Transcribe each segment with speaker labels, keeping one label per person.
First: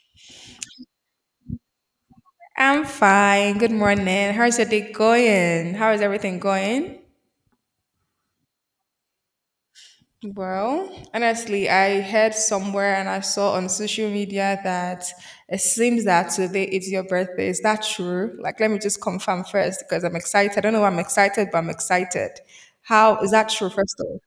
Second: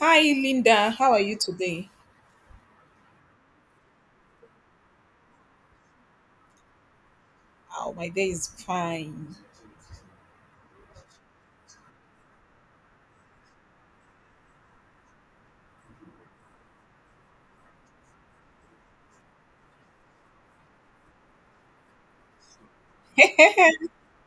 Speaker 1: Hi, Linda. How are you today?
Speaker 2: I'm fine. Good morning. How's your day going? How is everything going?
Speaker 1: Oh, my day is fine.
Speaker 2: Well, honestly, I heard somewhere and I saw on social media that it seems that today is your birthday. Is that true? Like, let me just confirm first because I'm excited. I don't know why I'm excited, but I'm excited. How is that true, first of all?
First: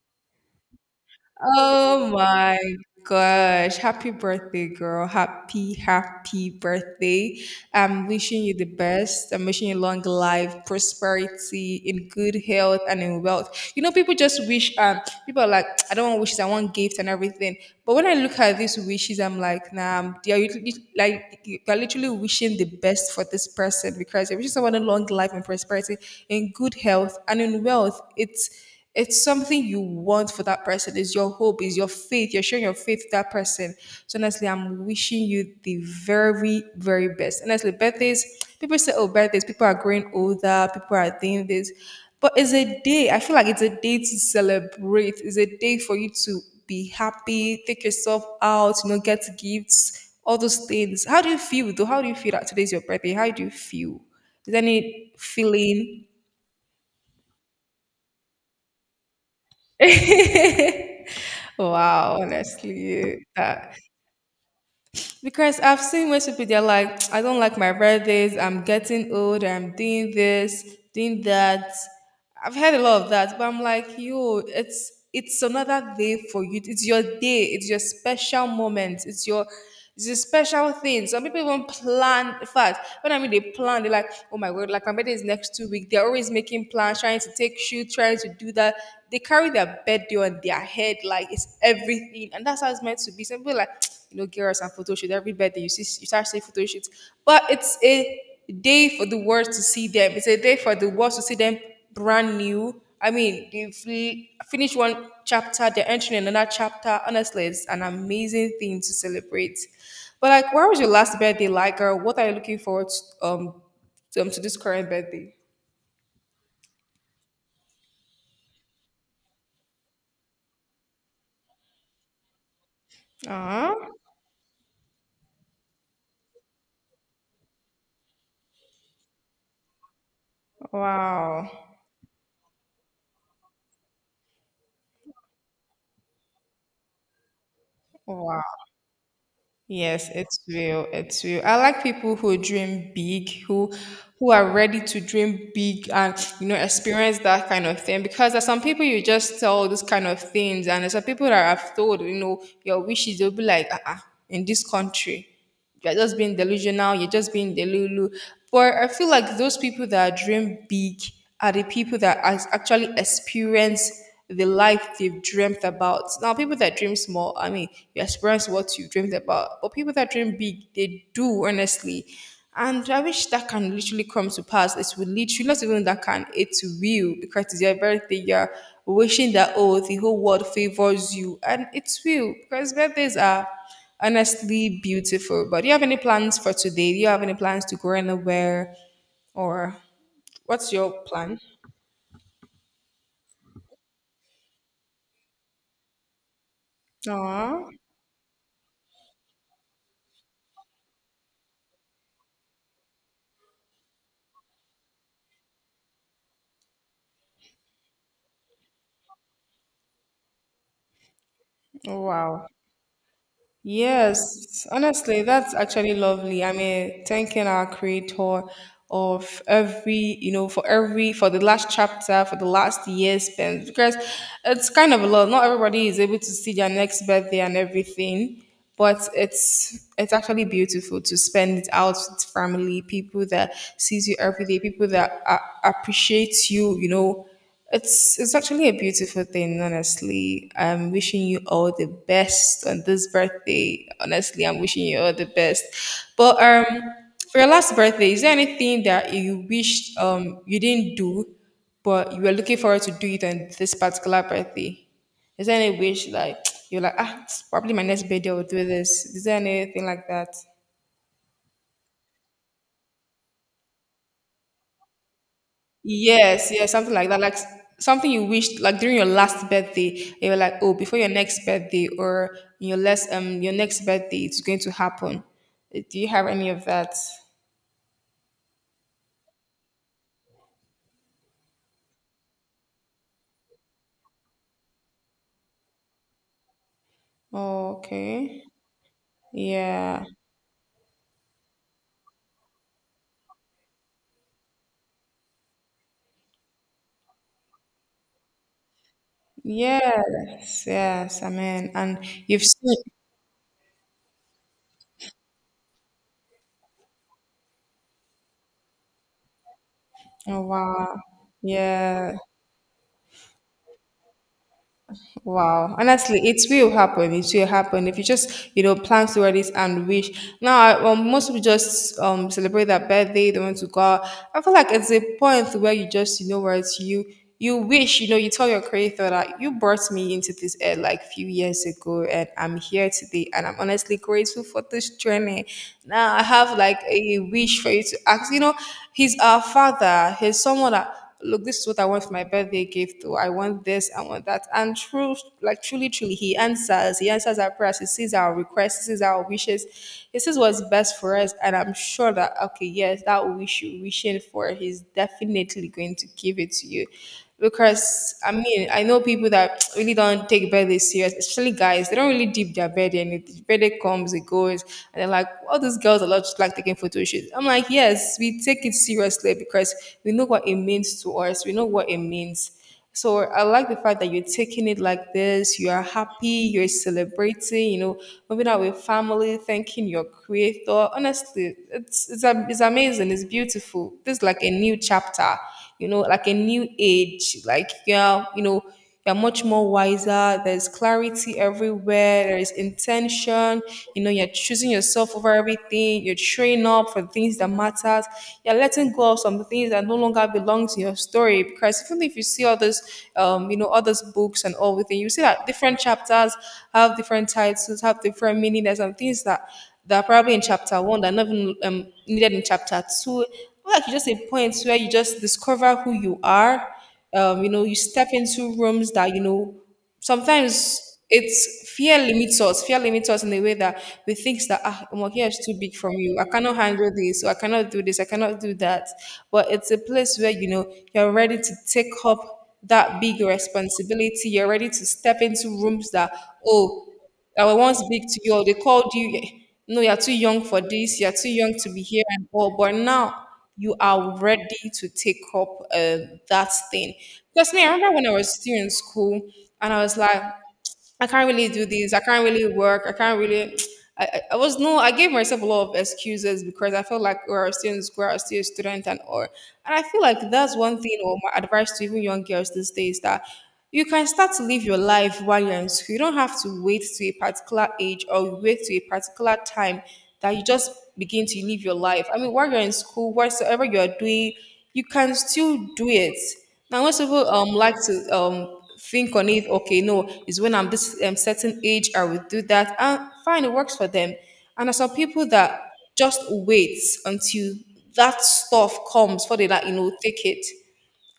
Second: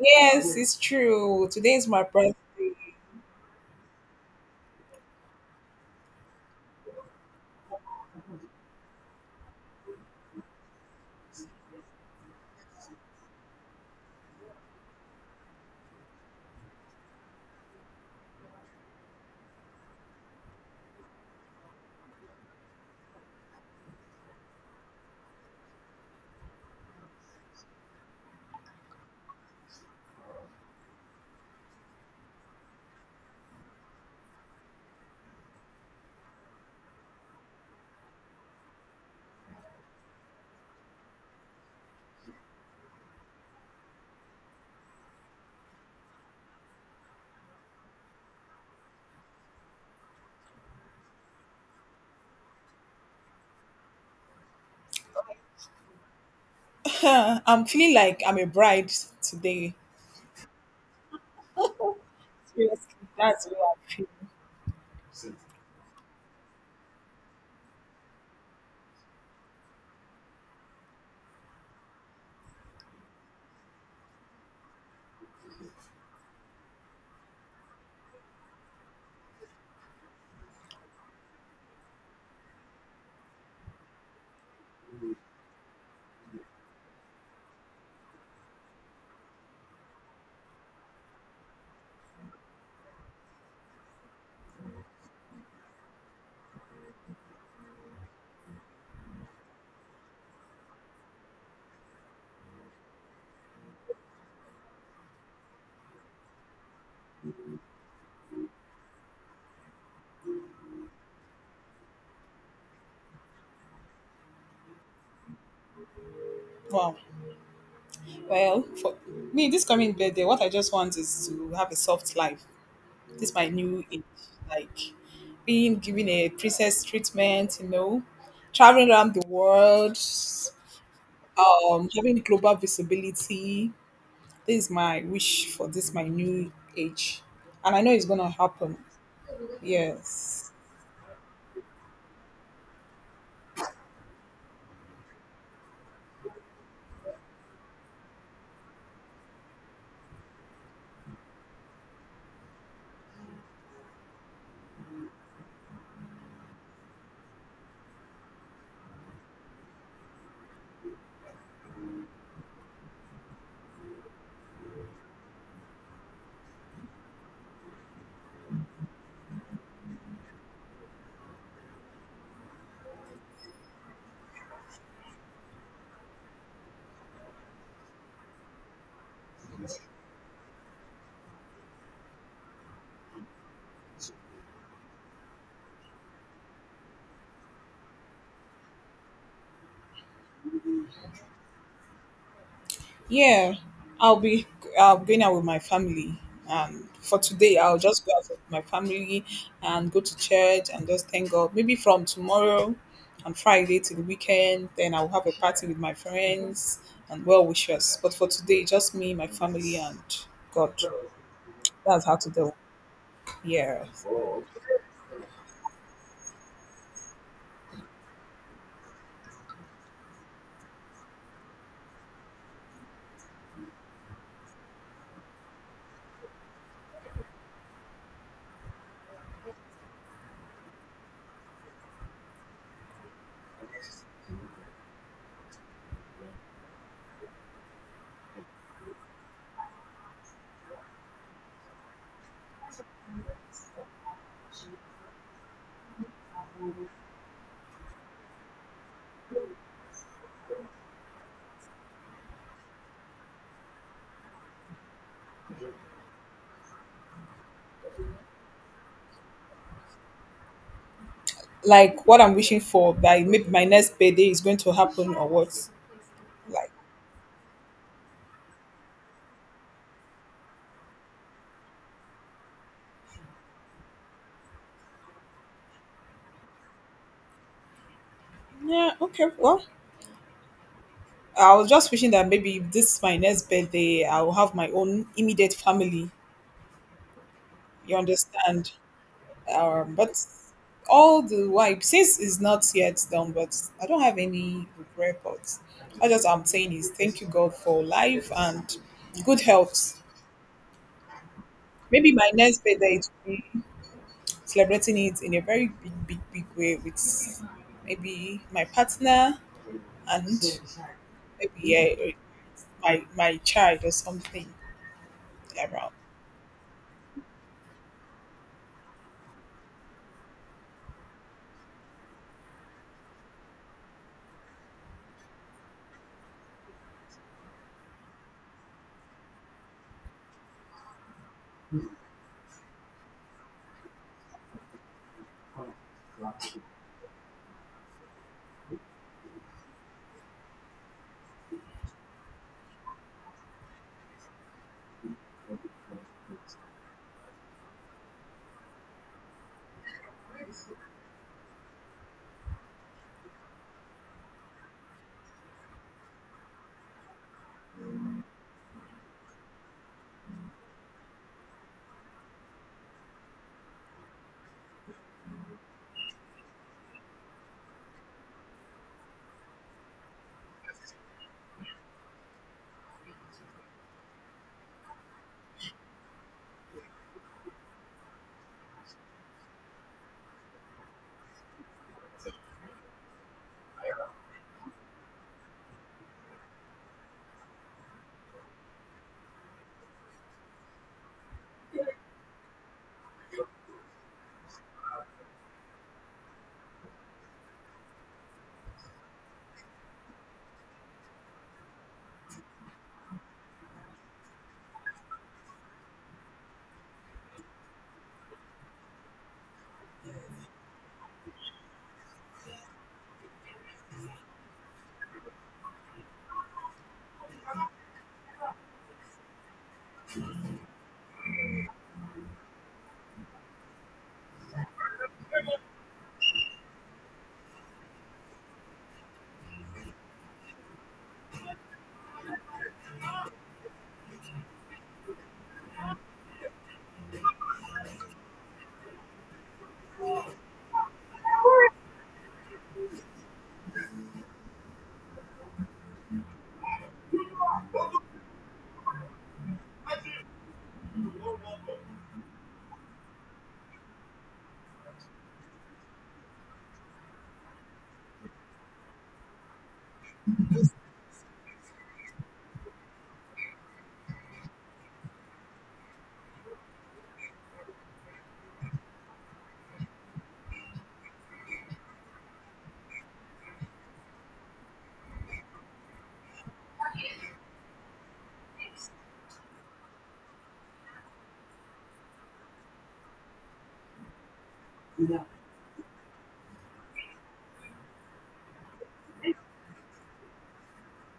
Speaker 1: Yes, it's true. Today is my
Speaker 2: Oh
Speaker 1: birthday.
Speaker 2: my gosh. Happy birthday, girl. Happy, happy birthday. I'm wishing you the best. I'm wishing you long life, prosperity, in good health, and in wealth. You know, people just wish, people are like, I don't want wishes, I want gifts and everything. But when I look at these wishes, I'm like, nah, they are literally, like you're literally wishing the best for this person because you're wishing someone a long life and prosperity, in good health, and in wealth. It's something you want for that person. It's your hope, it's your faith. You're showing your faith to that person. So honestly, I'm wishing you the very, very best. Honestly, birthdays, people say, oh, birthdays, people are growing older, people are doing this. But it's a day. I feel like it's a day to celebrate. It's a day for you to be happy, take yourself out, you know, get gifts, all those things. How do you feel though? How do you feel that today's your birthday? How do you feel? Is there any feeling?
Speaker 1: I'm feeling like I'm a bride today.
Speaker 2: Wow,
Speaker 1: Seriously,
Speaker 2: honestly,
Speaker 1: that's what
Speaker 2: that
Speaker 1: I feel.
Speaker 2: because I've seen most people they're like, I don't like my birthdays. I'm getting old. I'm doing this, doing that. I've heard a lot of that, but I'm like, yo, it's another day for you. It's your day. It's your special moment. It's a special thing. Some people even plan. In fact, when I mean they plan, they're like, oh my word, like my birthday is next 2 weeks. They're always making plans, trying to take shoot, trying to do that. They carry their birthday on their head, like it's everything, and that's how it's meant to be. Some people like you know, girls and photo shoot every birthday. You see, you start seeing photo shoots, but it's a day for the world to see them. It's a day for the world to see them brand new. I mean, if we finish one chapter, they're entering another chapter. Honestly, it's an amazing thing to celebrate. But like, where was your last birthday like, or what are you looking forward to, to this current birthday?
Speaker 1: Wow. Well, for me, this coming birthday, what I just want is to have a soft life. This is my
Speaker 2: Ah,
Speaker 1: new age, like being given a princess treatment, you know, traveling around the world,
Speaker 2: wow,
Speaker 1: having global visibility. This is my wish for this my new age, and I know it's gonna
Speaker 2: wow.
Speaker 1: happen.
Speaker 2: Yes, it's
Speaker 1: Yes.
Speaker 2: real. It's real. I like people who dream big, who are ready to dream big and experience that kind of thing. Because there's some people you just tell those kind of things, and there's some people that I've told, your wishes. They'll be like, uh-uh, in this country you're just being delusional, you're just being delulu. But I feel like those people that dream big are the people that actually experience the life they've dreamt about. Now, people that dream small, I mean, you experience what you dreamed about. But people that dream big, they do, honestly. And I wish that can literally come to pass. It will literally, not even that can, it will, because it's your birthday, you're wishing that, oh, the whole world favors you. And it will, because birthdays are, honestly, beautiful. But do you have any plans for today? Do you have any plans to go anywhere? Or what's your plan?
Speaker 1: Yeah, i'll be I'll be going out with my family, and for today
Speaker 2: Aw,
Speaker 1: I'll just go out with my family and go to church and just thank God. Maybe from tomorrow, on Friday to the weekend, then I'll have a party with my friends and well wishers. But for today, just me, my family, and God. That's how to
Speaker 2: wow.
Speaker 1: do. Yeah.
Speaker 2: Yes, honestly, that's actually lovely. I mean, thanking our creator of every, you know, for every, for the last chapter, for the last year spent, because it's kind of a lot. Not everybody is able to see their next birthday and everything, but it's actually beautiful to spend it out with family, people that sees you every day, people that appreciate you, you know. It's actually a beautiful thing, honestly. I'm wishing you all the best on this birthday. Honestly, I'm wishing you all the best. But for your last birthday, is there anything that you wished you didn't do but you were looking forward to do it on this particular birthday? Is there any wish like you're like, ah, probably my next birthday I will do this? Is there anything like that?
Speaker 1: Like what I'm wishing for, by maybe my next birthday is going to happen or what?
Speaker 2: Yes,
Speaker 1: Like,
Speaker 2: yes, something like that. Like something you wished like during your last birthday, you were like, oh, before your next birthday or your next birthday, it's going to happen. Do you have any of that?
Speaker 1: yeah, okay, well, I was just wishing that maybe this is my next birthday, I will have my own immediate family. You
Speaker 2: Okay.
Speaker 1: understand?
Speaker 2: Yeah.
Speaker 1: But all the while, since it's not yet done, but I don't have any regret. But I'm saying is thank you God for life and good health.
Speaker 2: Yes, yes, amen. And
Speaker 1: Maybe my
Speaker 2: you've
Speaker 1: next
Speaker 2: seen
Speaker 1: birthday is be celebrating it in a very big, big, big way with maybe my partner,
Speaker 2: oh
Speaker 1: and
Speaker 2: wow.
Speaker 1: maybe, yeah,
Speaker 2: Yeah.
Speaker 1: my child or something.
Speaker 2: Wow.
Speaker 1: Around.
Speaker 2: Honestly, it will happen. It will happen if you just, you know, plan toward it and wish. Now, most people just celebrate their birthday. They want to go out. I feel like it's a point where you just, you know, where it's you, you wish, you know, you tell your creator that you brought me into this air like few years ago, and I'm here today, and I'm honestly grateful for this journey. Now I have like a wish for you to ask. You know, he's our father. He's someone that look, this is what I want for my birthday gift, or I want this, I want that. And true, like truly, truly, he answers. He answers our prayers. He sees our requests. He sees our wishes. He sees what's best for us. And I'm sure that, okay, yes, that wish you're wishing for, he's definitely going to give it to you because I mean I know people that really don't take birthday serious, especially guys. They don't really dip their birthday, and it birthday comes, it goes, and they're like, all these girls are not just like taking photo shoots. I'm like, yes, we take it seriously because we know what it means to us. We know what it means. So I like the fact that you're taking it like this. You are happy. You're celebrating. You know, moving out with family, thanking your creator. Honestly, it's amazing. It's beautiful. This is like a new chapter. You know, like a new age. Like yeah, you know you're much more wiser. There's clarity everywhere. There is intention. You know, you're choosing yourself over everything. You're training up for things that matters. You're letting go of some things that no longer belong to your story. Because even if you see others, you know, others' books and all within, you see that different chapters have different titles, have different meaning. There's some things that are probably in chapter one that are not even needed in chapter two. Like you just a point where you just discover who you are, you know, you step into rooms that, you know, sometimes it's fear limits us. Fear limits us in a way that we think that, ah, Omo, here is too big from you. I cannot handle this, or I cannot do this, I cannot do that. But it's a place where, you know, you're ready to take up that big responsibility. You're ready to step into rooms that, oh, I was once big to you, or they called you, no, you're too young for this, you're too young to be here and all. But now you are ready to take up that thing. Because me, I remember when I was still in school and I was like, I can't really do this. I can't really work. I can't really. I was no. I gave myself a lot of excuses because I felt like we are still in school, I was still a student, and or. And I feel like that's one thing, or my advice to even young girls these days that you can start to live your life while you're in school. You don't have to wait to a particular age or wait to a particular time that you just begin to live your life. I mean, while you're in school, whatsoever you are doing, you can still do it. Now, most people like to think on it. Okay, no, it's when I'm this certain age I will do that. And fine, it works for them, and there's some people that just wait until that stuff comes for they like, you know, take it.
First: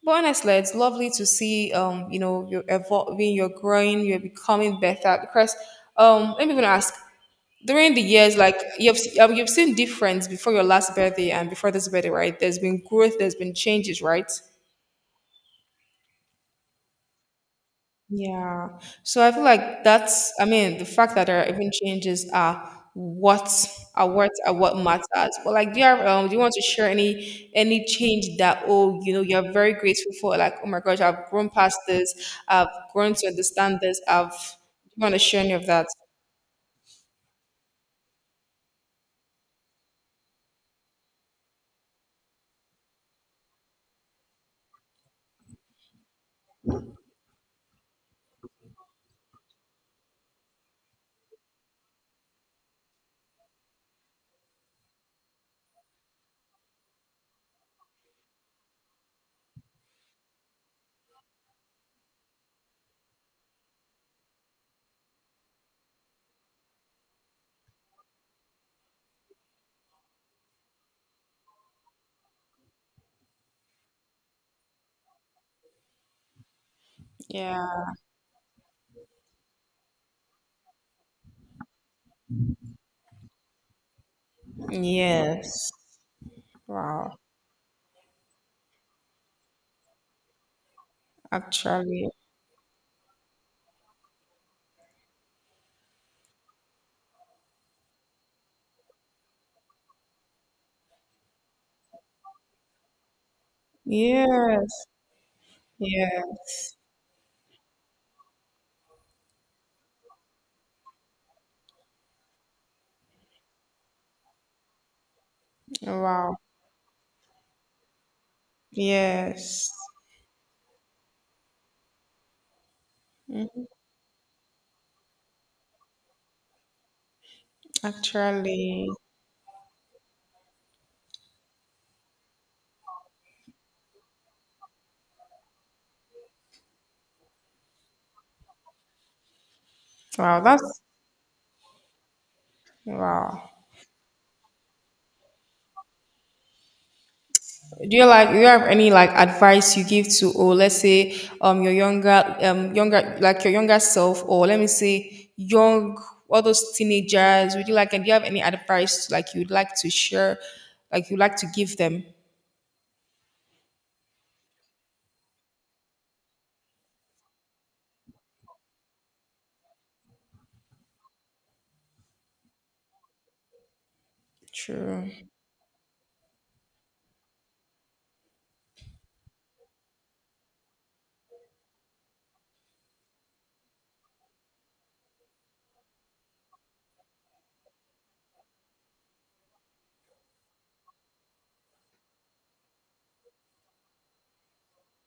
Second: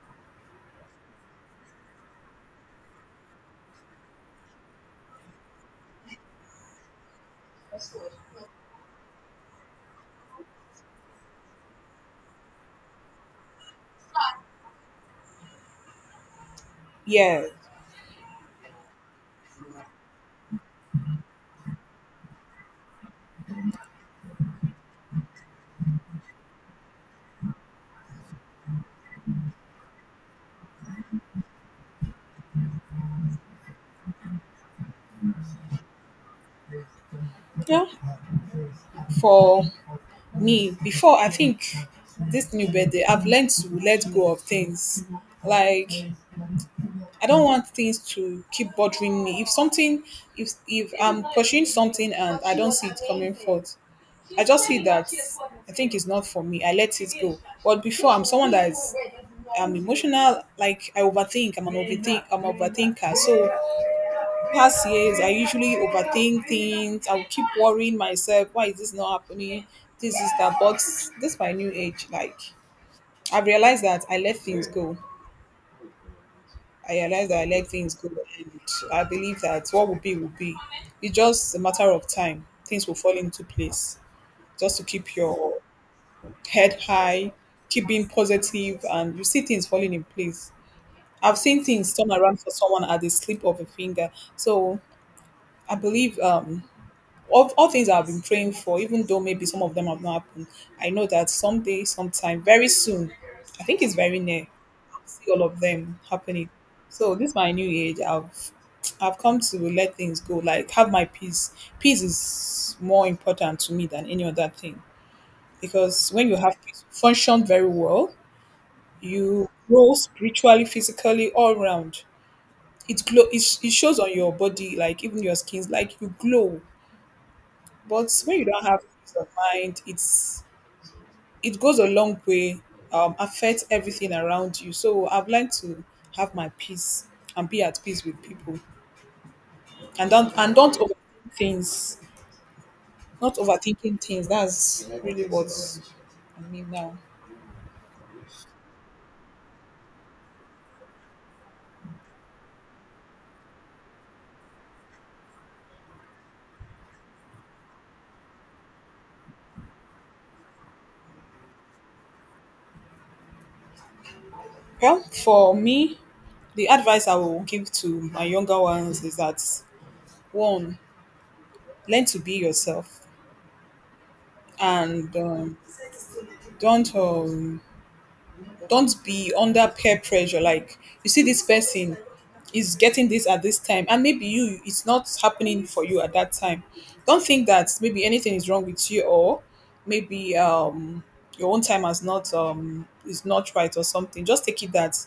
Speaker 2: But honestly, it's lovely to see, you know, you're evolving, you're growing, you're becoming better. Because, let me even ask, during the years, like you've, you've seen difference before your last birthday and before this birthday, right? There's been growth, there's been changes, right?
Speaker 1: Yeah.
Speaker 2: Yeah. So I feel like that's, I mean, the fact that there are even changes are what matters. But like, do you have, do you want to share any change that oh, you're very grateful for? Like, oh my gosh, I've grown past this. I've grown to understand this. I've. Do you want to share any of that?
Speaker 1: Yeah. For me, before, I think this new birthday, I've learned to let go of things. Like, I don't want things to keep bothering me. If I'm pursuing something and I don't see it coming forth, I just see that I think it's not for me. I let it go. But before, I'm someone that is I'm emotional. Like, I overthink. I'm an overthinker. So past years I usually overthink things. I'll keep worrying myself, why is this not happening, this is that. But this my new age, like, I've realized that I let things go. I realized that I let
Speaker 2: Yeah.
Speaker 1: things go, and I believe that what will be will be. It's just a matter of time, things will fall into place. Just to keep your
Speaker 2: Yes.
Speaker 1: head
Speaker 2: Wow.
Speaker 1: high, keep being positive, and you see things falling in place. I've seen things
Speaker 2: Actually.
Speaker 1: turn around for someone at the slip of a finger. So I believe, all things I've been praying for, even though maybe some of them have not happened, I know that someday, sometime, very soon, I think it's very near,
Speaker 2: Yes.
Speaker 1: I'll see all of them happening.
Speaker 2: Yes.
Speaker 1: So this my new age. I've come to let things go, like, have my peace. Peace is more important to me than any other thing. Because when
Speaker 2: Wow.
Speaker 1: you have peace, you function very well, you
Speaker 2: Yes.
Speaker 1: grow spiritually, physically, all round. It glow it,
Speaker 2: Mhm.
Speaker 1: it shows on your body, like, even your skins, like you glow. But when you don't have
Speaker 2: Actually.
Speaker 1: peace of mind, it goes a long way, affects everything around you. So I've learned to have my peace and be at peace with people, and don't
Speaker 2: Wow.
Speaker 1: and
Speaker 2: That's
Speaker 1: don't overthink things. Not
Speaker 2: Wow.
Speaker 1: overthinking things. That's really what I mean now.
Speaker 2: Do you have any like advice you give to, or let's say your younger, younger, like your younger self, or let me say young, all those teenagers, would you like and do you have any advice like you'd like to share like you'd like to give them?
Speaker 1: Well, for me, the advice I will give to my younger ones is that, one, learn to be yourself,
Speaker 2: True.
Speaker 1: and don't um, don't be under peer pressure. Like, you see this person is getting this at this time and maybe you, it's not happening for you at that time. Don't think that maybe anything is wrong with you, or maybe, your own time has not is not right, or something. Just take it that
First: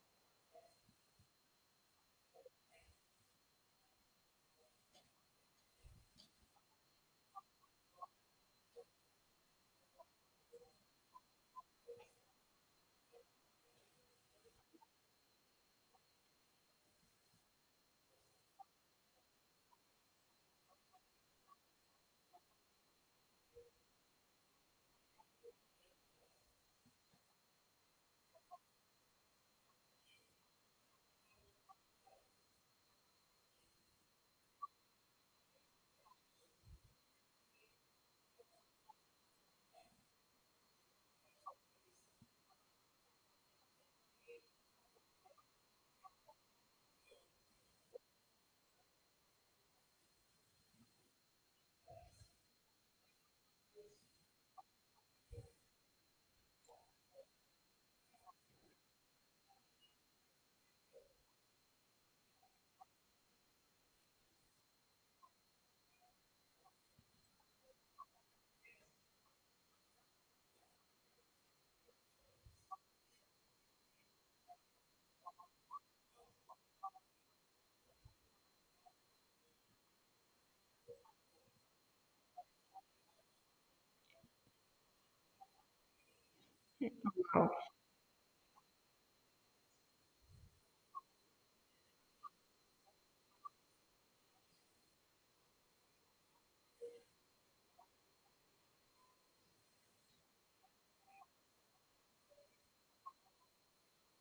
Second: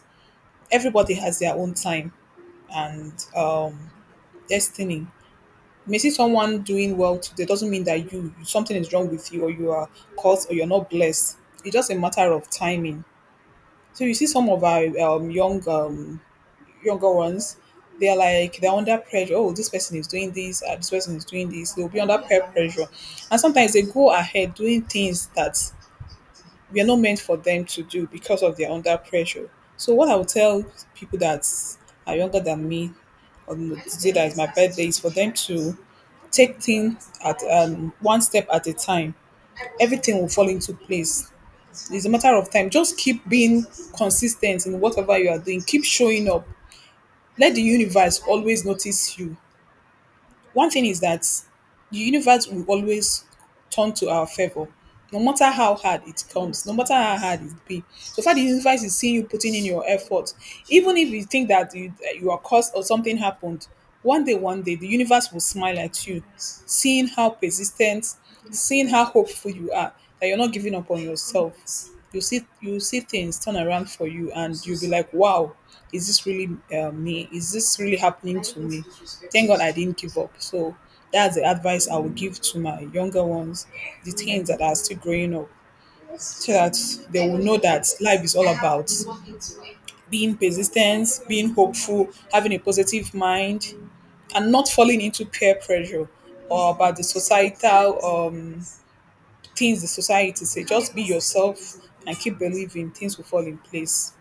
Speaker 1: everybody has their own time, and destiny. You may see someone doing well today, doesn't mean that you something is wrong with you, or you are cursed, or you're not blessed. It's just a matter of timing. So you see some of our, younger ones, they're under pressure. Oh, this person is doing this, this person is doing this. They'll be under peer pressure, and sometimes they go ahead doing things that were not meant for them to do, because of their under pressure. So what I would tell people that are younger than me, on the day that is my birthday, is for them to take things at, one step at a time. Everything will fall into place. It's a matter of time. Just keep being consistent in whatever you are doing. Keep showing up. Let the universe always notice you. One thing is that the universe will always turn to our favor, no matter how hard it comes, no matter how hard it be. So far, the universe is seeing you putting in your effort. Even if you think that that you are cursed or something happened, one day, the universe will smile at you, seeing how persistent, seeing how hopeful you are, that you're not giving up on yourself. You see things turn around for you, and you'll be like, "Wow, is this really, me? Is this really happening to me?" Thank God I didn't give up. So that's the advice I would give to my younger ones, the teens that are still growing up, so that they will know that life is all about being persistent, being hopeful, having a positive mind, and not falling into peer pressure, or about the societal, things the society say. Just be yourself and keep believing things will fall in place.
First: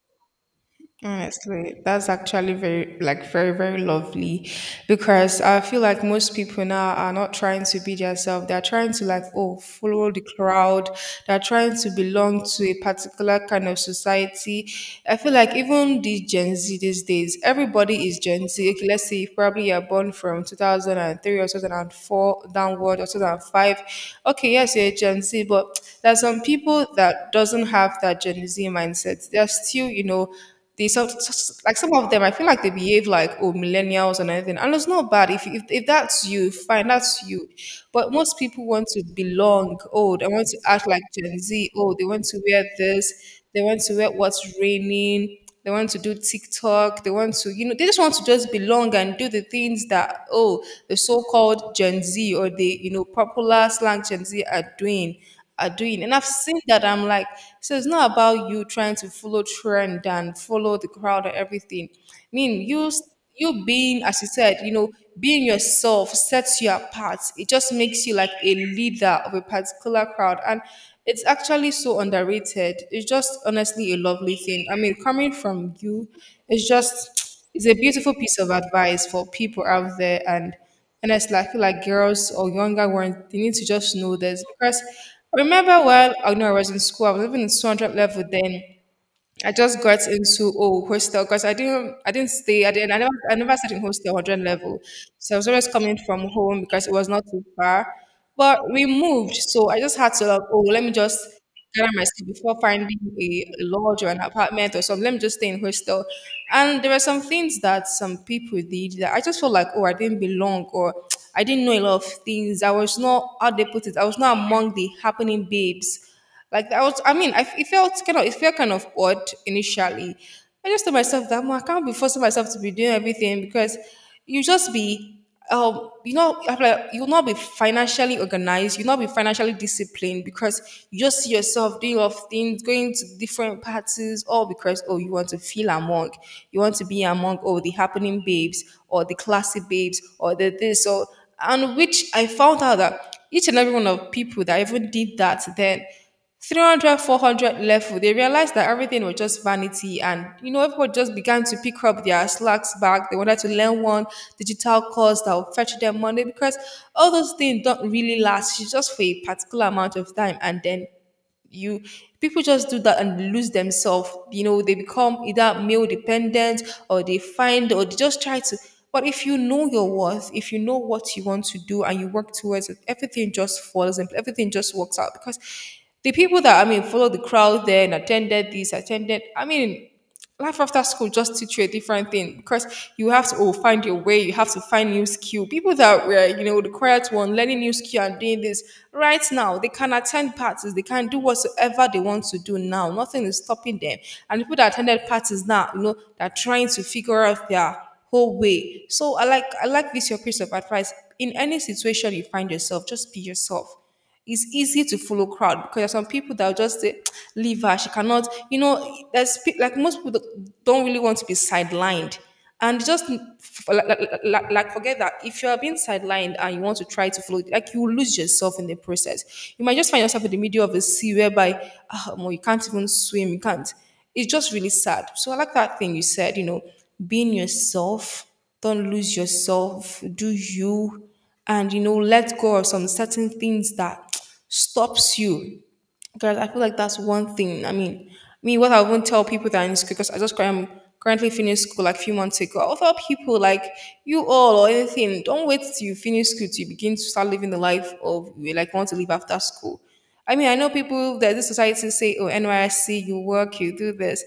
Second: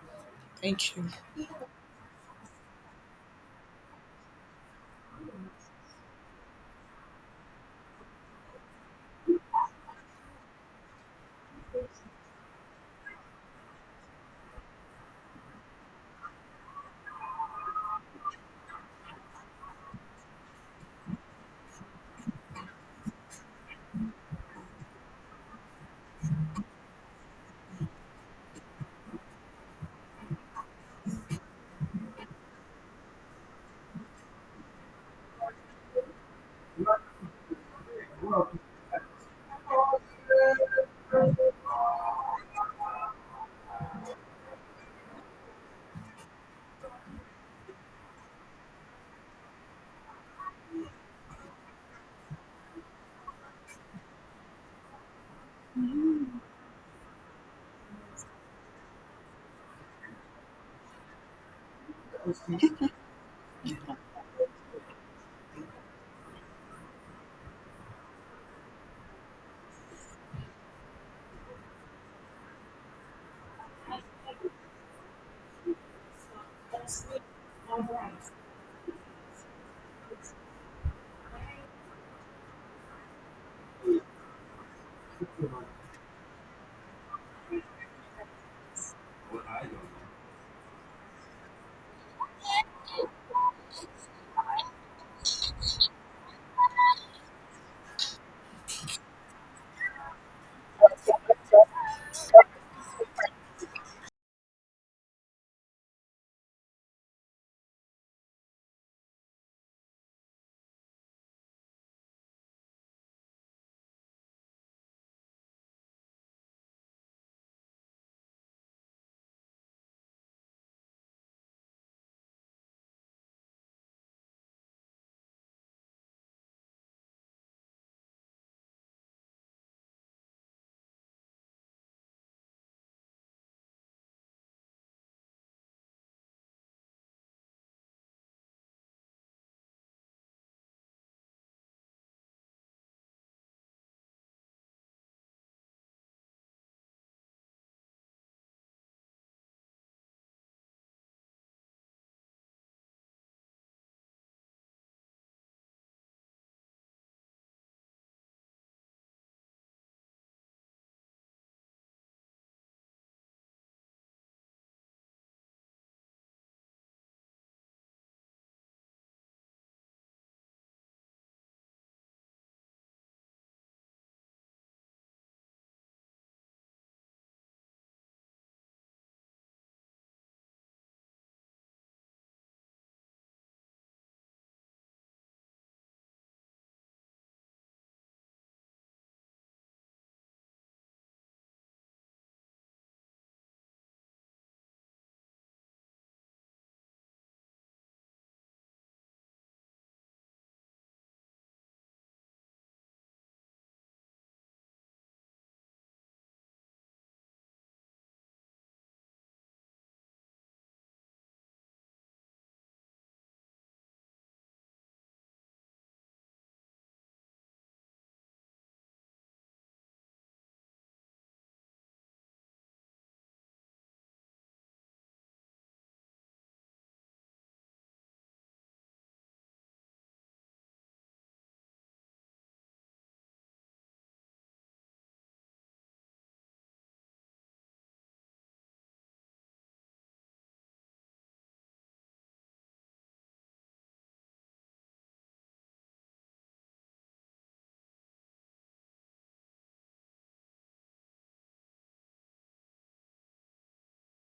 Speaker 1: Thank you.
Speaker 2: Honestly, that's actually very, like, very, very lovely because I feel like most people now are not trying to be themselves. They're trying to, like, oh, follow the crowd. They're trying to belong to a particular kind of society. I feel like even the Gen Z these days, everybody is Gen Z. Okay, let's say if probably you're born from 2003 or 2004 downward, or 2005. Okay, yes, you're a Gen Z, but there are some people that doesn't have that Gen Z mindset. They're still, you know, they some like some of them. I feel like they behave like oh millennials and everything, and it's not bad if if that's you, fine, that's you. But most people want to belong. Oh, they want to act like Gen Z. Oh, they want to wear this. They want to wear what's raining. They want to do TikTok. They want to, you know, they just want to just belong and do the things that oh the so-called Gen Z, or the you know popular slang Gen Z are doing. And I've seen that I'm like, so it's not about you trying to follow trend and follow the crowd and everything. I mean, you being, as you said, you know, being yourself sets you apart. It just makes you like a leader of a particular crowd. And it's actually so underrated. It's just honestly a lovely thing. I mean, coming from you, it's a beautiful piece of advice for people out there, and it's like I feel like girls or younger ones, they need to just know this because I remember when I know I was in school, I was living in 200 level then. I just got into oh hostel because I didn't stay I didn't I never stayed in hostel hundred level, so I was always coming from home because it was not too far. But we moved, so I just had to like oh let me just gather myself before finding a lodge or an apartment or something. Let me just stay in hostel, and there were some things that some people did that I just felt like oh I didn't belong, or I didn't know a lot of things. I was not how they put it. I was not among the happening babes. Like I was, I mean, it felt kind of odd initially. I just told myself that "Mo, I can't be forcing myself to be doing everything because you just be, I'm like you'll not be financially organized, you'll not be financially disciplined because you just see yourself doing of things, going to different parties, all because oh, you want to feel among, you want to be among oh the happening babes or the classy babes or the this or, and which I found out that each and every one of people that even did that then, 300, four hundred, 400 level, they realized that everything was just vanity, and you know everybody just began to pick up their slacks back. They wanted to learn one digital course that will fetch them money because all those things don't really last, it's just for a particular amount of time, and then you, people just do that and lose themselves, you know, they become either male dependent or they find, or they just try to. But if you know your worth, if you know what you want to do and you work towards it, everything just falls and everything just works out because the people that I mean follow the crowd there and attended I mean, life after school just teach you a different thing because you have to oh, find your way. You have to find new skill. People that were you know the quiet one learning new skill and doing this right now, they can attend parties, they can do whatsoever they want to do now, nothing is stopping them. And people that attended parties now, you know, they're trying to figure out their whole way. So I like this your piece of advice. In any situation you find yourself, just be yourself. It's easy to follow crowd because there's some people that will just say, leave her, she cannot, you know, there's pe- like most people that don't really want to be sidelined. And just f- forget that if you are being sidelined and you want to try to follow, like you will lose yourself in the process. You might just find yourself in the middle of a sea whereby ah, omo, you can't even swim, you can't. It's just really sad. So I like that thing you said, you know, being yourself, don't lose yourself, do you, and you know let go of some certain things that stops you because I feel like that's one thing. I mean, me, what I won't tell people that are in school because I'm currently finished school like a few months ago, I'll tell people like you all or anything, don't wait till you finish school till you begin to start living the life of you like want to live after school. I mean, I know people that this society say oh NYSC you work you do this.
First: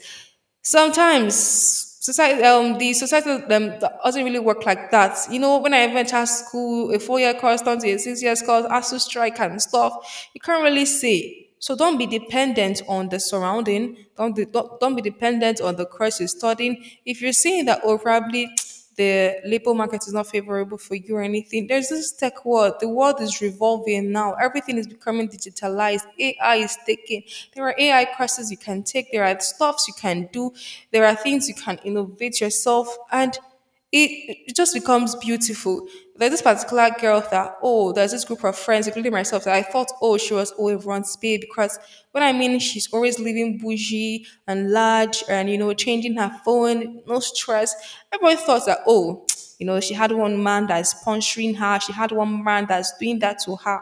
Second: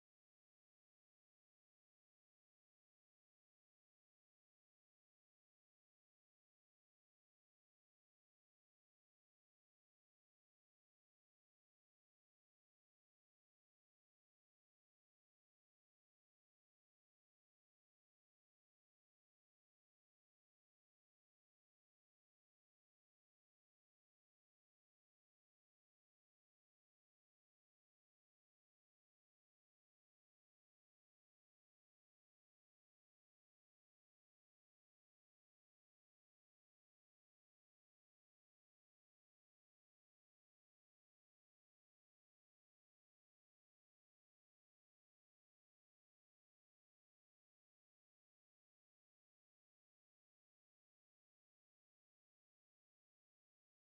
Speaker 2: Sometimes society, the society, that doesn't really work like that. You know, when I entered school, a four-year course turns to a six-year course, ASU strike and stuff. You can't really say. So don't be dependent on the surrounding. Don't be dependent on the course you're studying. If you're seeing that, oh, probably the labor market is not favorable for you or anything, there's this tech world. The world is revolving now. Everything is becoming digitalized. AI is taking. There are AI courses you can take. There are stuffs you can do. There are things you can innovate yourself, and it just becomes beautiful. There's this particular girl that oh there's this group of friends including myself that I thought oh she was oh everyone's babe because when I mean she's always living bougie and large and you know changing her phone no stress. Everybody thought that oh you know she had one man that's sponsoring her, she had one man that's doing that to her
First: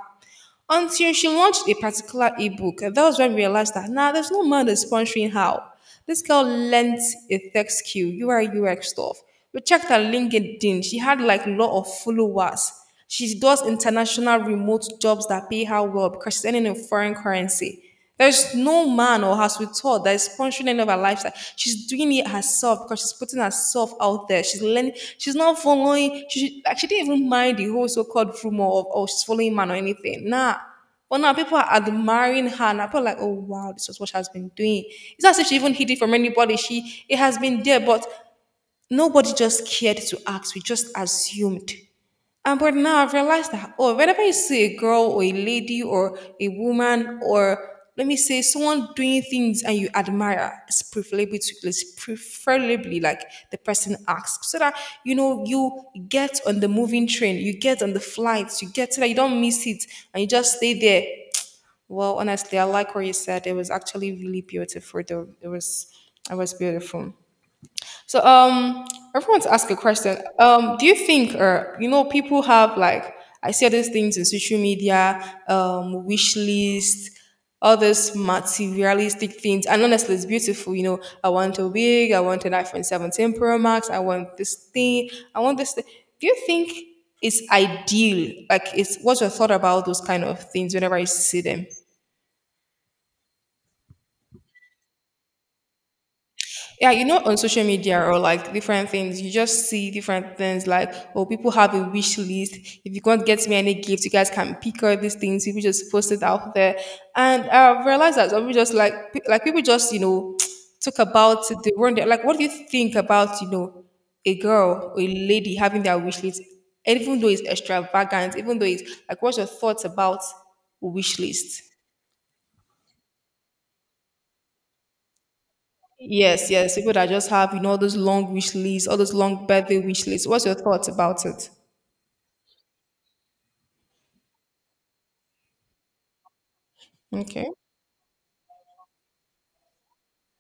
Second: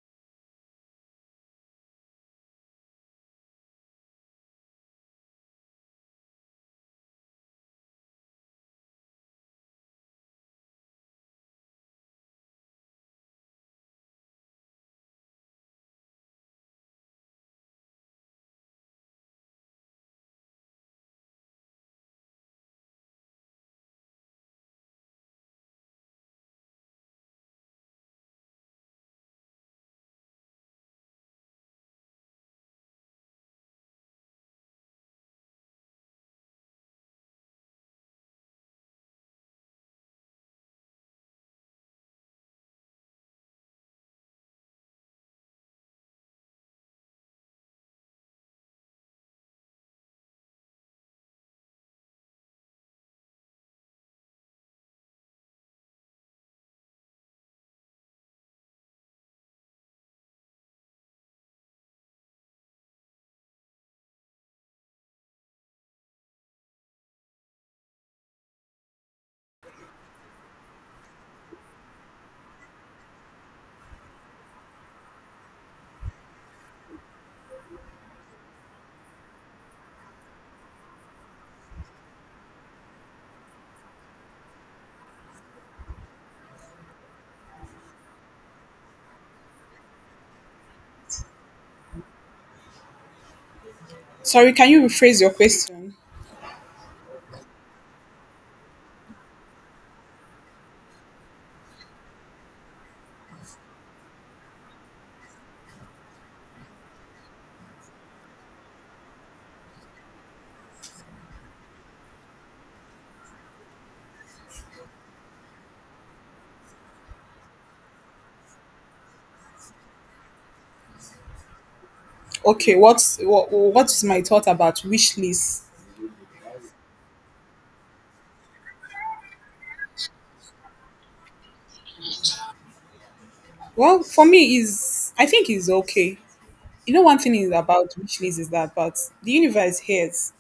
Speaker 2: until she launched a particular ebook. And that was when we realized that nah, there's no man that's sponsoring her. This girl lent a tech skill, UI UX stuff. We checked her LinkedIn. She had like a lot of followers. She does international remote jobs that pay her well because she's earning in foreign currency. There's no man or has with her that is sponsoring any of her lifestyle. She's doing it herself because she's putting herself out there. She's learning. She's not following. She didn't even mind the whole so-called rumor of oh she's following man or anything. Nah. But now people are admiring her. Now people are like, oh wow, this is what she has been doing. It's not as if she even hid it from anybody. She it has been there, but nobody just cared to ask. We just assumed. And but now I've realized that, oh, whenever you see a girl or a lady or a woman or let me say someone doing things and you admire, it's preferably like the person asks so that you know you get on the moving train, you get on the flights, you get, so that you don't miss it and you just stay there. Well, honestly, I like what you said. It was actually really beautiful though. It was beautiful. So everyone to ask a question. Do you think, or you know, people have like I see all these things in social media, wish list, all these materialistic things, and honestly, it's beautiful. You know, I want a wig, I want an iPhone 17 Pro Max, I want this thing, I want this thing. Do you think it's ideal? Like, it's what's your thought about those kind of things whenever you see them?
Speaker 1: Sorry, can you rephrase your question?
Speaker 2: Yeah, you know, on social media or like different things, you just see different things like, oh, people have a wish list. If you can't get me any gift, you guys can pick all these things. People just post it out there. And I've realized that some people just like people just talk about it. They wonder, like, what do you think about, a girl or a lady having their wish list, even though it's extravagant, even though it's like, what's your thoughts about wish list?
Speaker 1: Okay, what's my thought about wish list?
Speaker 2: Yes, yes. People that just have, you know, all those long wish lists, all those long birthday wish lists. What's your thoughts about it?
Speaker 1: Well, for me is, I think it's okay. You know, one thing
Speaker 2: Okay.
Speaker 1: is about wish list is that, but the universe hears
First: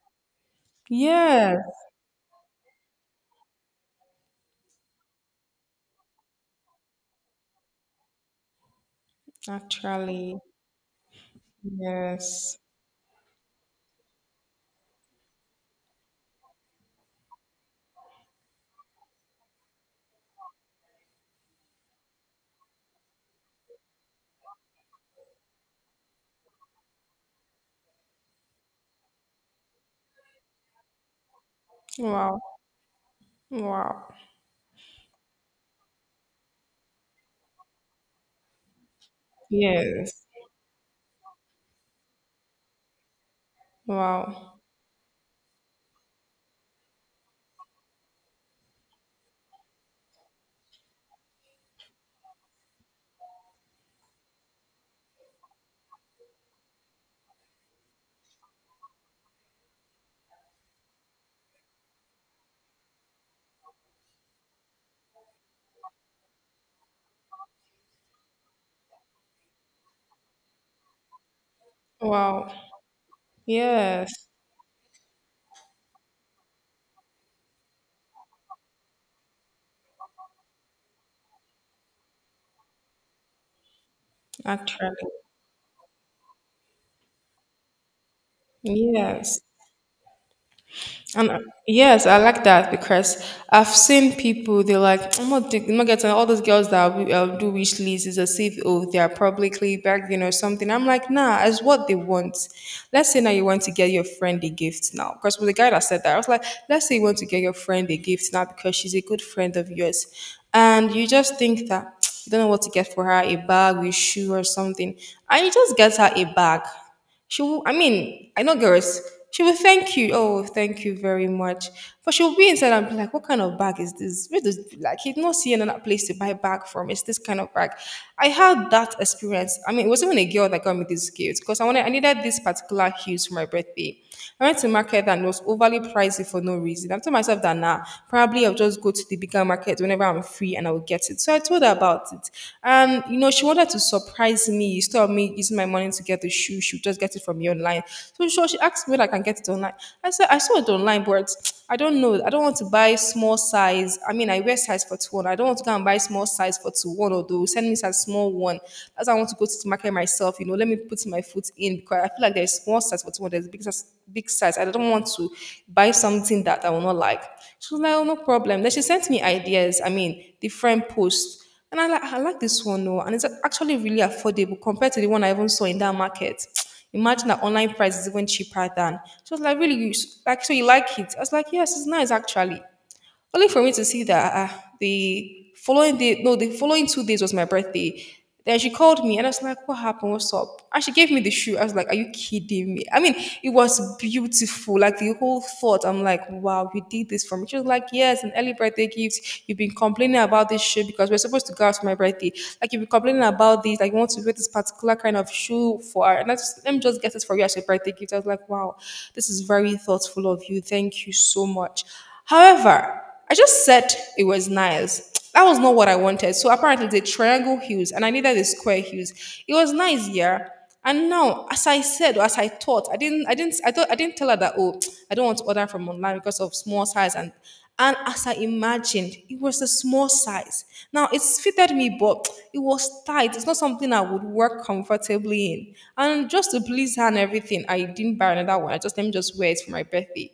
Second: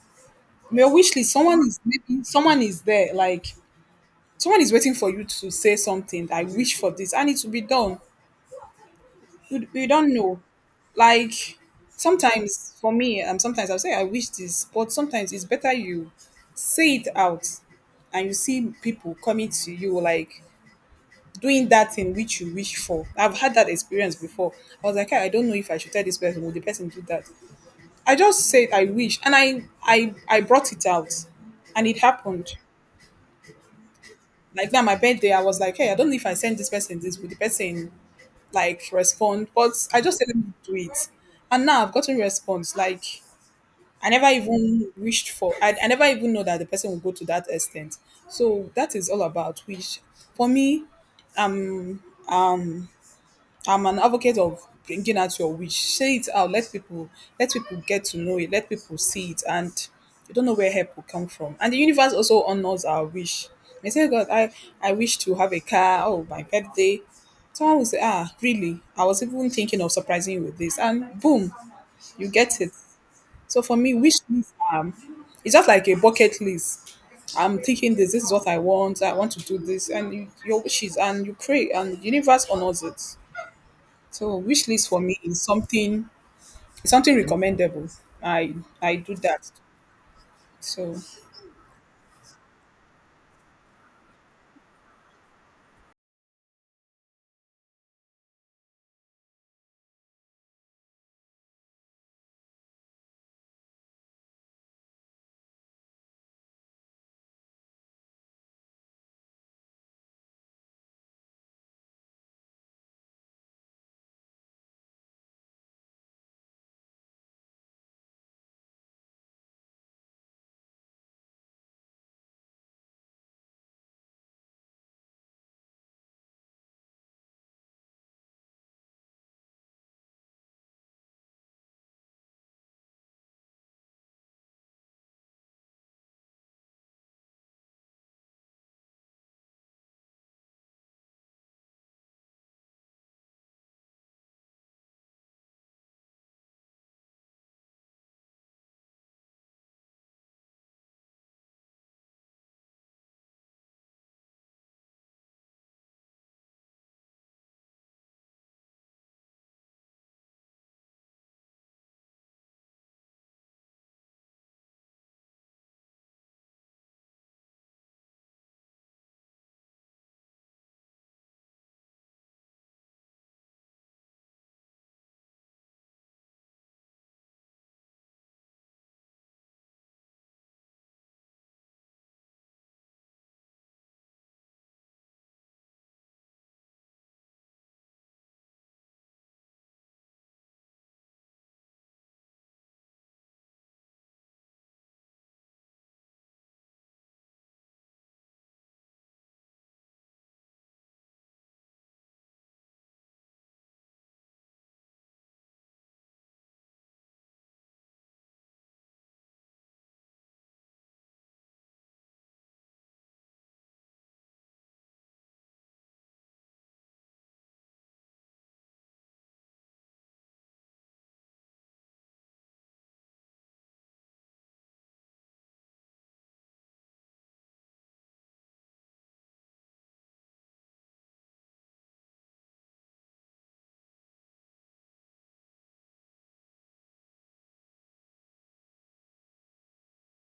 Speaker 1: your wish list. Someone
Speaker 2: Yes,
Speaker 1: is Maybe someone is there, like someone is waiting for you to say something, I wish for this, and it will be done. You don't
Speaker 2: actually.
Speaker 1: know. Like,
Speaker 2: Yes.
Speaker 1: sometimes for me, sometimes I'll say I wish this, but sometimes it's better you say it out, and you see people coming to you, like, doing that thing which you wish for. I've had that experience before. I was like, "Ah, I don't know if I should tell this person. Will the person do that?" I just said I wish, and I brought it out, and it
Speaker 2: Wow.
Speaker 1: happened.
Speaker 2: Wow.
Speaker 1: Like, now, my birthday, I was like, hey, I don't know if I send this person this, would the person like respond? But I just
Speaker 2: Yes.
Speaker 1: said let me do it, and now I've gotten response. Like, I never
Speaker 2: Wow.
Speaker 1: even wished for. I never even know that the person will go to that extent. So that is all about wish. For me, I'm an advocate of bringing out your wish. Say it out. Let people get to know it. Let people see it, and you don't know where help will come from. And the universe also honors our wish. They say, God, I wish to have a car. Oh, my birthday. Someone will say, Ah, really? I was even thinking of surprising you with this, and boom, you
Speaker 2: Wow.
Speaker 1: get it. So for me, wish
Speaker 2: Yes,
Speaker 1: list, it's just like a bucket list. I'm thinking this. This is what I want. I want to do this, and your wishes, and you pray, and the universe honors it. So wish
Speaker 2: actually.
Speaker 1: list for me is something, is something recommendable. I I do
Speaker 2: Yes.
Speaker 1: that. So
Speaker 2: And Yes, I like that because I've seen people, they're like, I'm not getting all those girls that do wish lists. Is as if, oh, they are publicly begging or something. I'm like, nah, it's what they want. Let's say now you want to get your friend a gift now. Because with the guy that said that, I was like, let's say you want to get your friend a gift now because she's a good friend of yours. And you just think that, you don't know what to get for her, a bag, a shoe or something. And you just get her a bag. She will, I mean, I know girls, she will thank you. Oh, thank you very much. But she'll be inside and be like, what kind of bag is this? Where does, like, he'd not see another place to buy bag from. It's this kind of bag. I had that experience. I mean, it was even a girl that got me this gift because I needed this particular hues for my birthday. I went to market and it was overly pricey for no reason. I told myself that now, nah, probably I'll just go to the bigger market whenever I'm free and I would get it. So I told her about it. And, you know, she wanted to surprise me. Instead of me using my money to get the shoe, she would just get it from me online. So sure, she asked me whether I can get it online. I said, I saw it online, but I don't know. I don't want to buy small size. I mean, I wear size 41. I don't want to go and buy small size 41, although send me size small one. That's why I want to go to the market myself. You know, let me put my foot in because I feel like there's small size for someone, there's big size, big size. I don't want to buy something that I will not like. She was like, oh, no problem. Then she sent me ideas, I mean, different posts. And I like this one, though. And it's actually really affordable compared to the one I even saw in that market. Imagine that online price is even cheaper than. She was like, really? Like, so you like it? I was like, yes, it's nice, actually. Only for me to see that the following day, no, the following 2 days was my birthday. Then she called me and I was like, what happened? What's up? And she gave me the shoe. I was like, are you kidding me? I mean, it was beautiful. Like the whole thought, I'm like, wow, you did this for me. She was like, yes, an early birthday gift. You've been complaining about this shoe because we're supposed to go out for my birthday. Like, you've been complaining about this. Like, you want to wear this particular kind of shoe for her. And I just, let me just get this for you as your birthday gift. I was like, wow, this is very thoughtful of you. Thank you so much. However, I just said it was nice. That was not what I wanted. So apparently the triangle hues and I needed the square hues. It was nice, yeah. And now, as I said, or as I thought, I thought, I didn't tell her that. Oh, I don't want to order from online because of small size. And as I imagined, it was a small size. Now it's fitted me, but it was tight. It's not something I would work comfortably in. And just to please her and everything, I didn't buy another one. I just let me just wear it for my birthday.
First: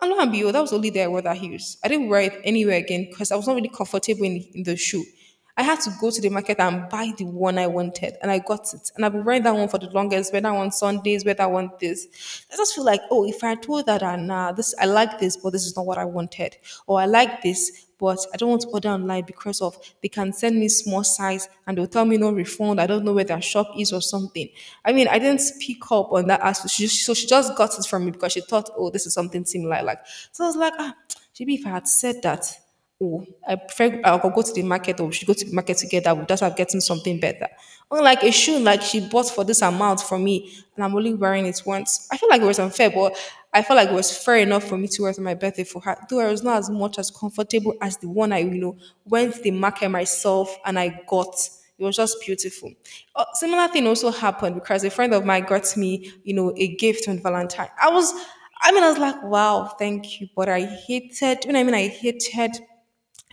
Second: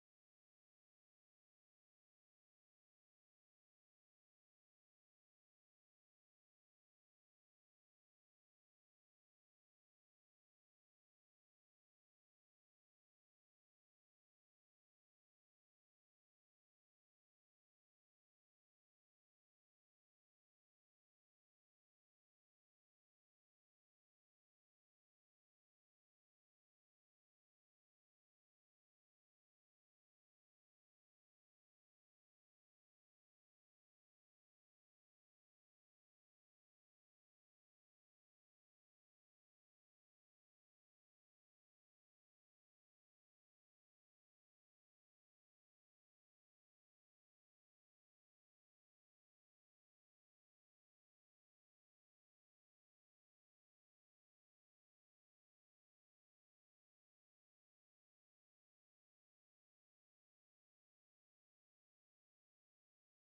Speaker 2: I'm not happy. Oh, that was the only day I wore that heels. I didn't wear it anywhere again because I was not really comfortable in the shoe. I had to go to the market and buy the one I wanted, and I got it. And I've been wearing that one for the longest. Wear that one Sundays. Wear that one this. I just feel like, oh, if I told that, and nah, this I like this, but this is not what I wanted, or I like this, but I don't want to order online because of they can send me small size and they'll tell me no refund. I don't know where their shop is or something. I mean, I didn't pick up on that aspect. So she just got it from me because she thought, oh, this is something similar. Like so, I was like, ah, maybe if I had said that, oh, I prefer I'll go to the market or we should go to the market together. We'll just have getting something better. Unlike a shoe like she bought for this amount for me and I'm only wearing it once. I feel like it was unfair, but I felt like it was fair enough for me to wear it on my birthday for her, though I was not as much as comfortable as the one I, you know, went to the market myself and I got. It was just beautiful. Similar thing also happened because a friend of mine got me, you know, a gift on Valentine. I mean, I was like, wow, thank you. But I hated, you know, I mean I hated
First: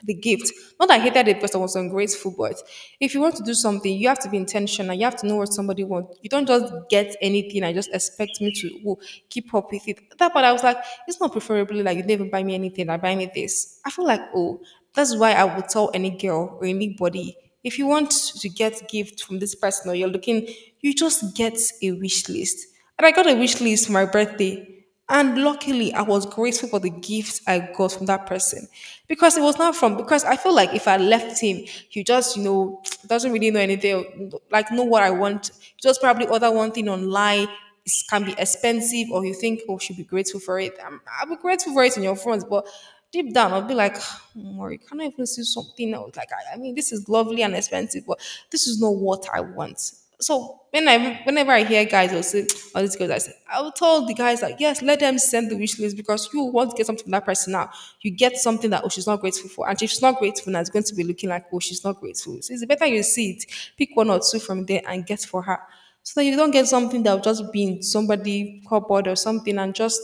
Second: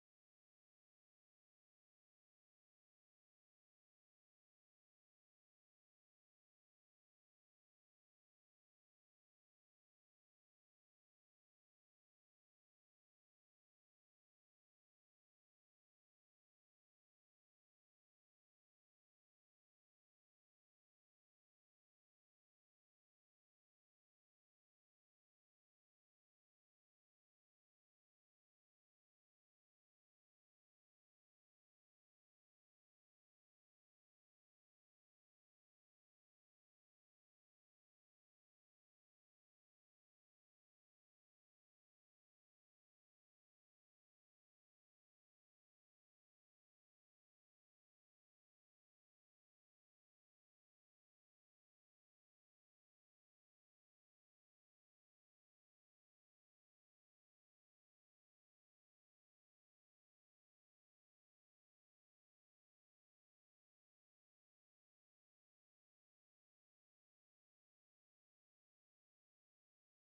Speaker 2: the gift. Not that I hated the person was ungrateful, but if you want to do something, you have to be intentional. You have to know what somebody wants. You don't just get anything and just expect me to oh, keep up with it. That part I was like, it's not preferably like you didn't even buy me anything. I buy me this. I feel like oh, that's why I would tell any girl or anybody if you want to get gift from this person or you're looking, you just get a wish list. And I got a wish list for my birthday. And luckily, I was grateful for the gift I got from that person because it was not from, because I feel like if I left him, he just, you know, doesn't really know anything, like, know what I want. Just probably order one thing online. It can be expensive, or you think, oh, should be grateful for it. I'll be grateful for it in your front, but deep down, I'll be like, Mori, can I even see something else? Like, I mean, this is lovely and expensive, but this is not what I want. So whenever I hear guys will say all these girls, I say I will tell the guys like yes, let them send the wish list because you want to get something from that person now. You get something that oh she's not grateful for, and if she's not grateful, now it's going to be looking like oh she's not grateful. So it's better you see it, pick one or two from there and get for her, so that you don't get something that will just be in somebody cupboard or something and just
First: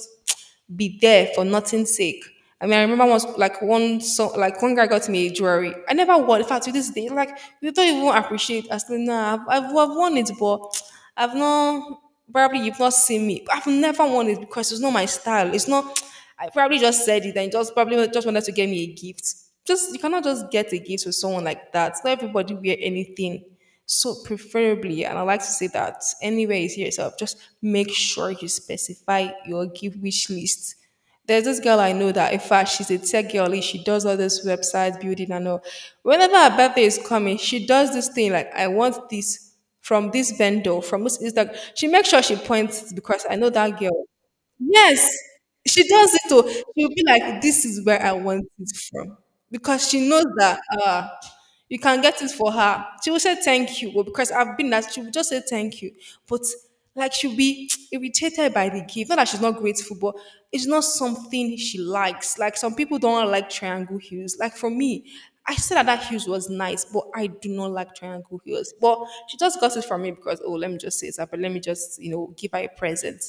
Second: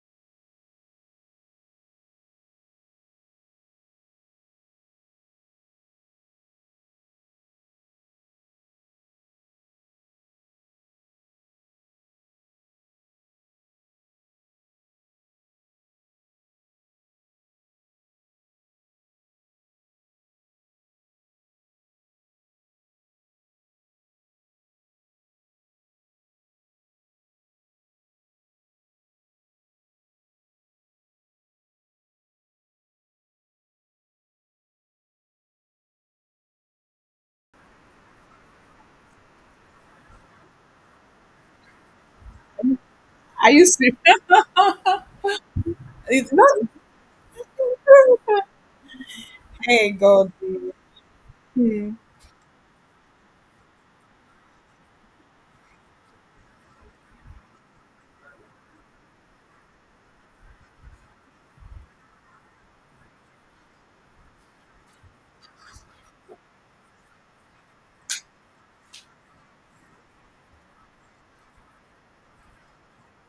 Speaker 2: be there for nothing's sake. I mean, I remember once, like one guy got me a jewelry. I never wore. In fact, to this day, like you don't even appreciate. I said, nah, I've worn it, but I've not. Probably you've not seen me. I've never worn it because it's not my style. It's not. I probably just said it and just probably just wanted to get me a gift. Just you cannot just get a gift with someone like that. Not everybody wear anything. So preferably, and I like to say that anywhere you see yourself, just make sure you specify your gift wish list. There's this girl I know that in fact she's a tech girlie. She does all this website building and all. Whenever her birthday is coming, she does this thing like I want this from this vendor, from this Instagram. She makes sure she points because I know
Speaker 1: are you
Speaker 2: that
Speaker 1: to?
Speaker 2: girl. Yes, she does it
Speaker 1: It's
Speaker 2: too.
Speaker 1: not.
Speaker 2: She'll be like, "This is where I want it from," because
Speaker 1: Hey
Speaker 2: she knows
Speaker 1: God.
Speaker 2: that you
Speaker 1: Hmm.
Speaker 2: can get it for her. She will say thank you, well, because I've been that. She will just say thank you, but like she'll be irritated by the gift. Not that she's not grateful, but it's not something she likes. Like some people don't like triangle heels. Like for me. I said that heels was nice, but I do not like triangle heels. But she just got it from me because oh, let me just say it, but let me just give her a present.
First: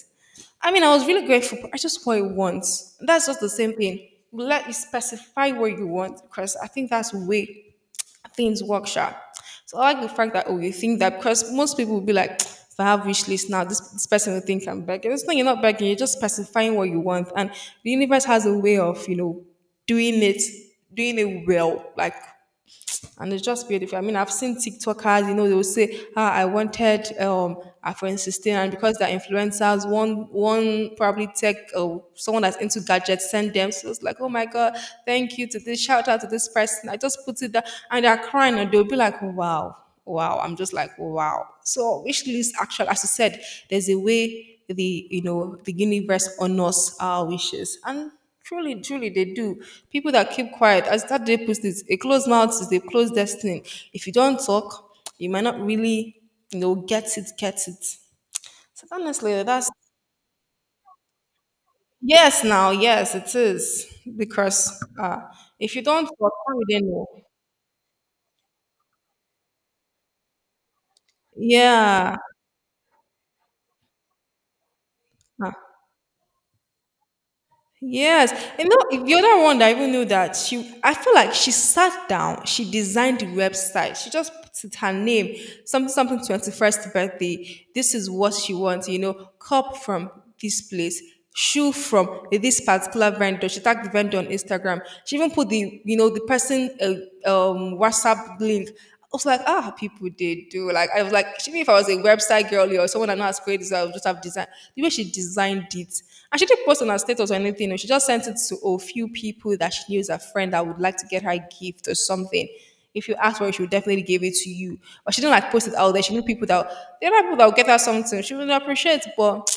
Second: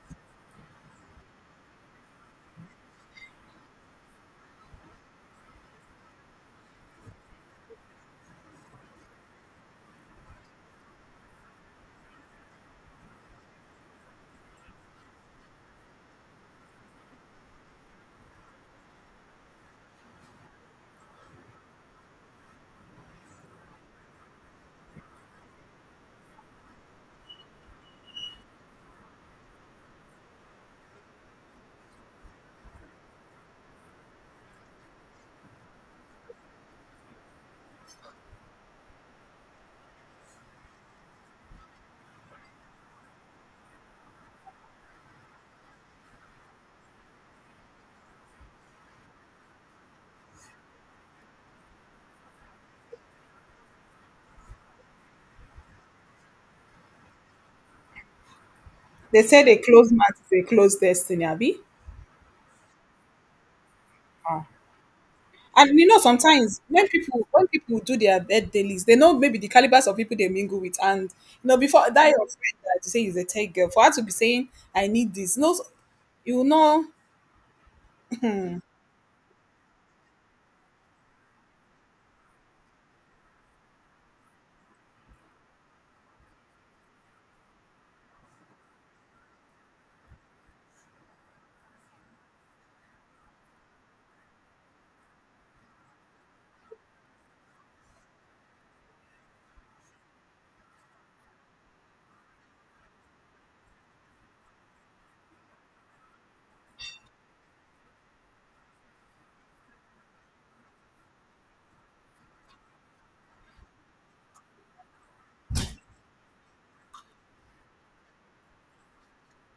Speaker 2: I mean, I was really grateful, but I just want it once. That's just the same thing. Let you specify what you want because I think that's the way things work, sharp. So I like the fact that oh, you think that because most people will be like, if I have wish list now, this person will think I'm begging. It's not you're not begging. You're just specifying what you want, and the universe has a way of doing it, doing it well, like, and it's just beautiful. I mean, I've seen TikTokers, you know, they will say, ah, I wanted iPhone 16, and because they're influencers, one probably tech or someone that's into gadgets send them. So it's like, oh my god, thank you to this, shout out to this person. I just put it there, and they're crying, and they'll be like, wow, wow. I'm just like, wow. So wish list actually, as you said, there's a way the you know the universe honors our wishes, and truly, truly, they do. People that keep quiet, as that day puts it, a closed mouth is a closed destiny. If you don't talk, you might not really, you know, get it, get it. So
Speaker 1: They
Speaker 2: honestly,
Speaker 1: said a
Speaker 2: that's
Speaker 1: closed mouth is a closed destiny, Abby.
Speaker 2: yes, now, yes, it is
Speaker 1: Ah.
Speaker 2: because if
Speaker 1: And
Speaker 2: you
Speaker 1: you know,
Speaker 2: don't talk, how
Speaker 1: sometimes
Speaker 2: will they
Speaker 1: when
Speaker 2: know?
Speaker 1: people when people do their birthday list, they know maybe the calibers of people they mingle with, and you know, before that
Speaker 2: Yeah.
Speaker 1: your friend that you say is a tech girl, for her to be saying I need this, no,
Speaker 2: Ah.
Speaker 1: you know,
Speaker 2: Yes, and know the other one that I even knew that she, I feel like she sat down, she designed the website, she just put it, her name, something, something, 21st birthday. This is what she wants, you know, cup from this place, shoe from this particular vendor. She tagged the vendor on Instagram. She even put the, you know, the person WhatsApp link. I was like, ah, people they do. Like I was like, even if I was a website girly or someone I know as creative, I would just have designed the way she designed it. And she didn't post on her status or anything. No, she just sent it to a, oh, few people that she knew as a friend that would like to get her a gift or something. If you asked for it, she would definitely give it to you. But she didn't like post it out there. She knew people that there are people that would get her something. She would appreciate, but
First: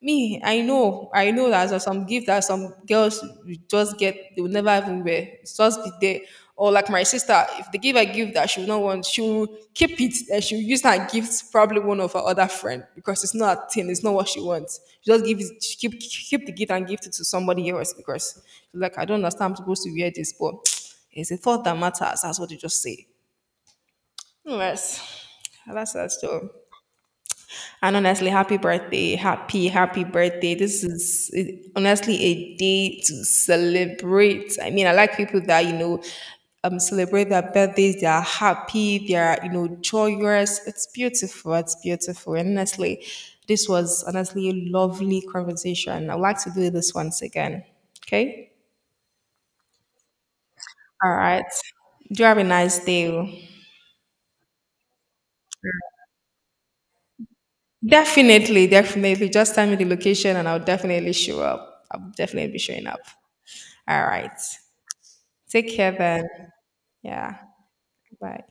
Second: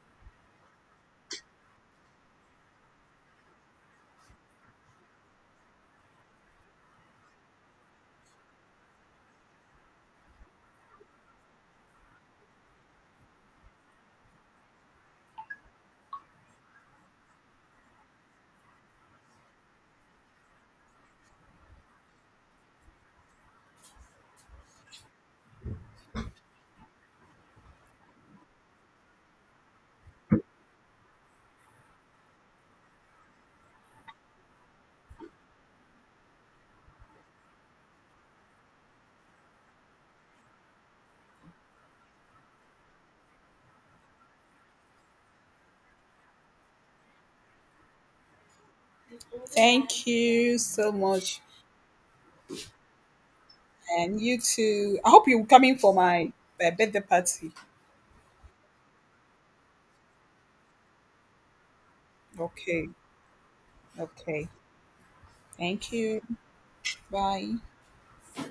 Speaker 2: me, I know that there's some gift that some girls will just get, they will never even wear. It's just be there. Or like my sister, if they give a gift that she will not want, she will keep it and she'll use that gift probably one of her other friend because it's not a thing, it's not what she wants. She just give it, she keep the gift and give it to somebody else because she's like, I don't understand, I'm supposed to wear this, but it's a thought that matters. That's what you just say. Yes, that's that story. And honestly, happy birthday. Happy, happy birthday. This is it- honestly a day to celebrate. I mean, I like people that, you know, celebrate their birthdays. They are happy. They are, you know, joyous. It's beautiful. It's beautiful. And honestly, this was honestly a lovely conversation. I'd like to do this once again. Okay?
Speaker 1: thank you so
Speaker 2: All
Speaker 1: much.
Speaker 2: right. Do have a nice day. Oh.
Speaker 1: And you too. I hope you're coming for my, birthday party.
Speaker 2: Definitely, definitely. Just tell me the location and I'll definitely show up. I'll definitely be showing
Speaker 1: Okay.
Speaker 2: up. All right.
Speaker 1: Okay.
Speaker 2: Take
Speaker 1: Thank
Speaker 2: care
Speaker 1: you.
Speaker 2: then. Yeah.
Speaker 1: Bye.
Speaker 2: Bye.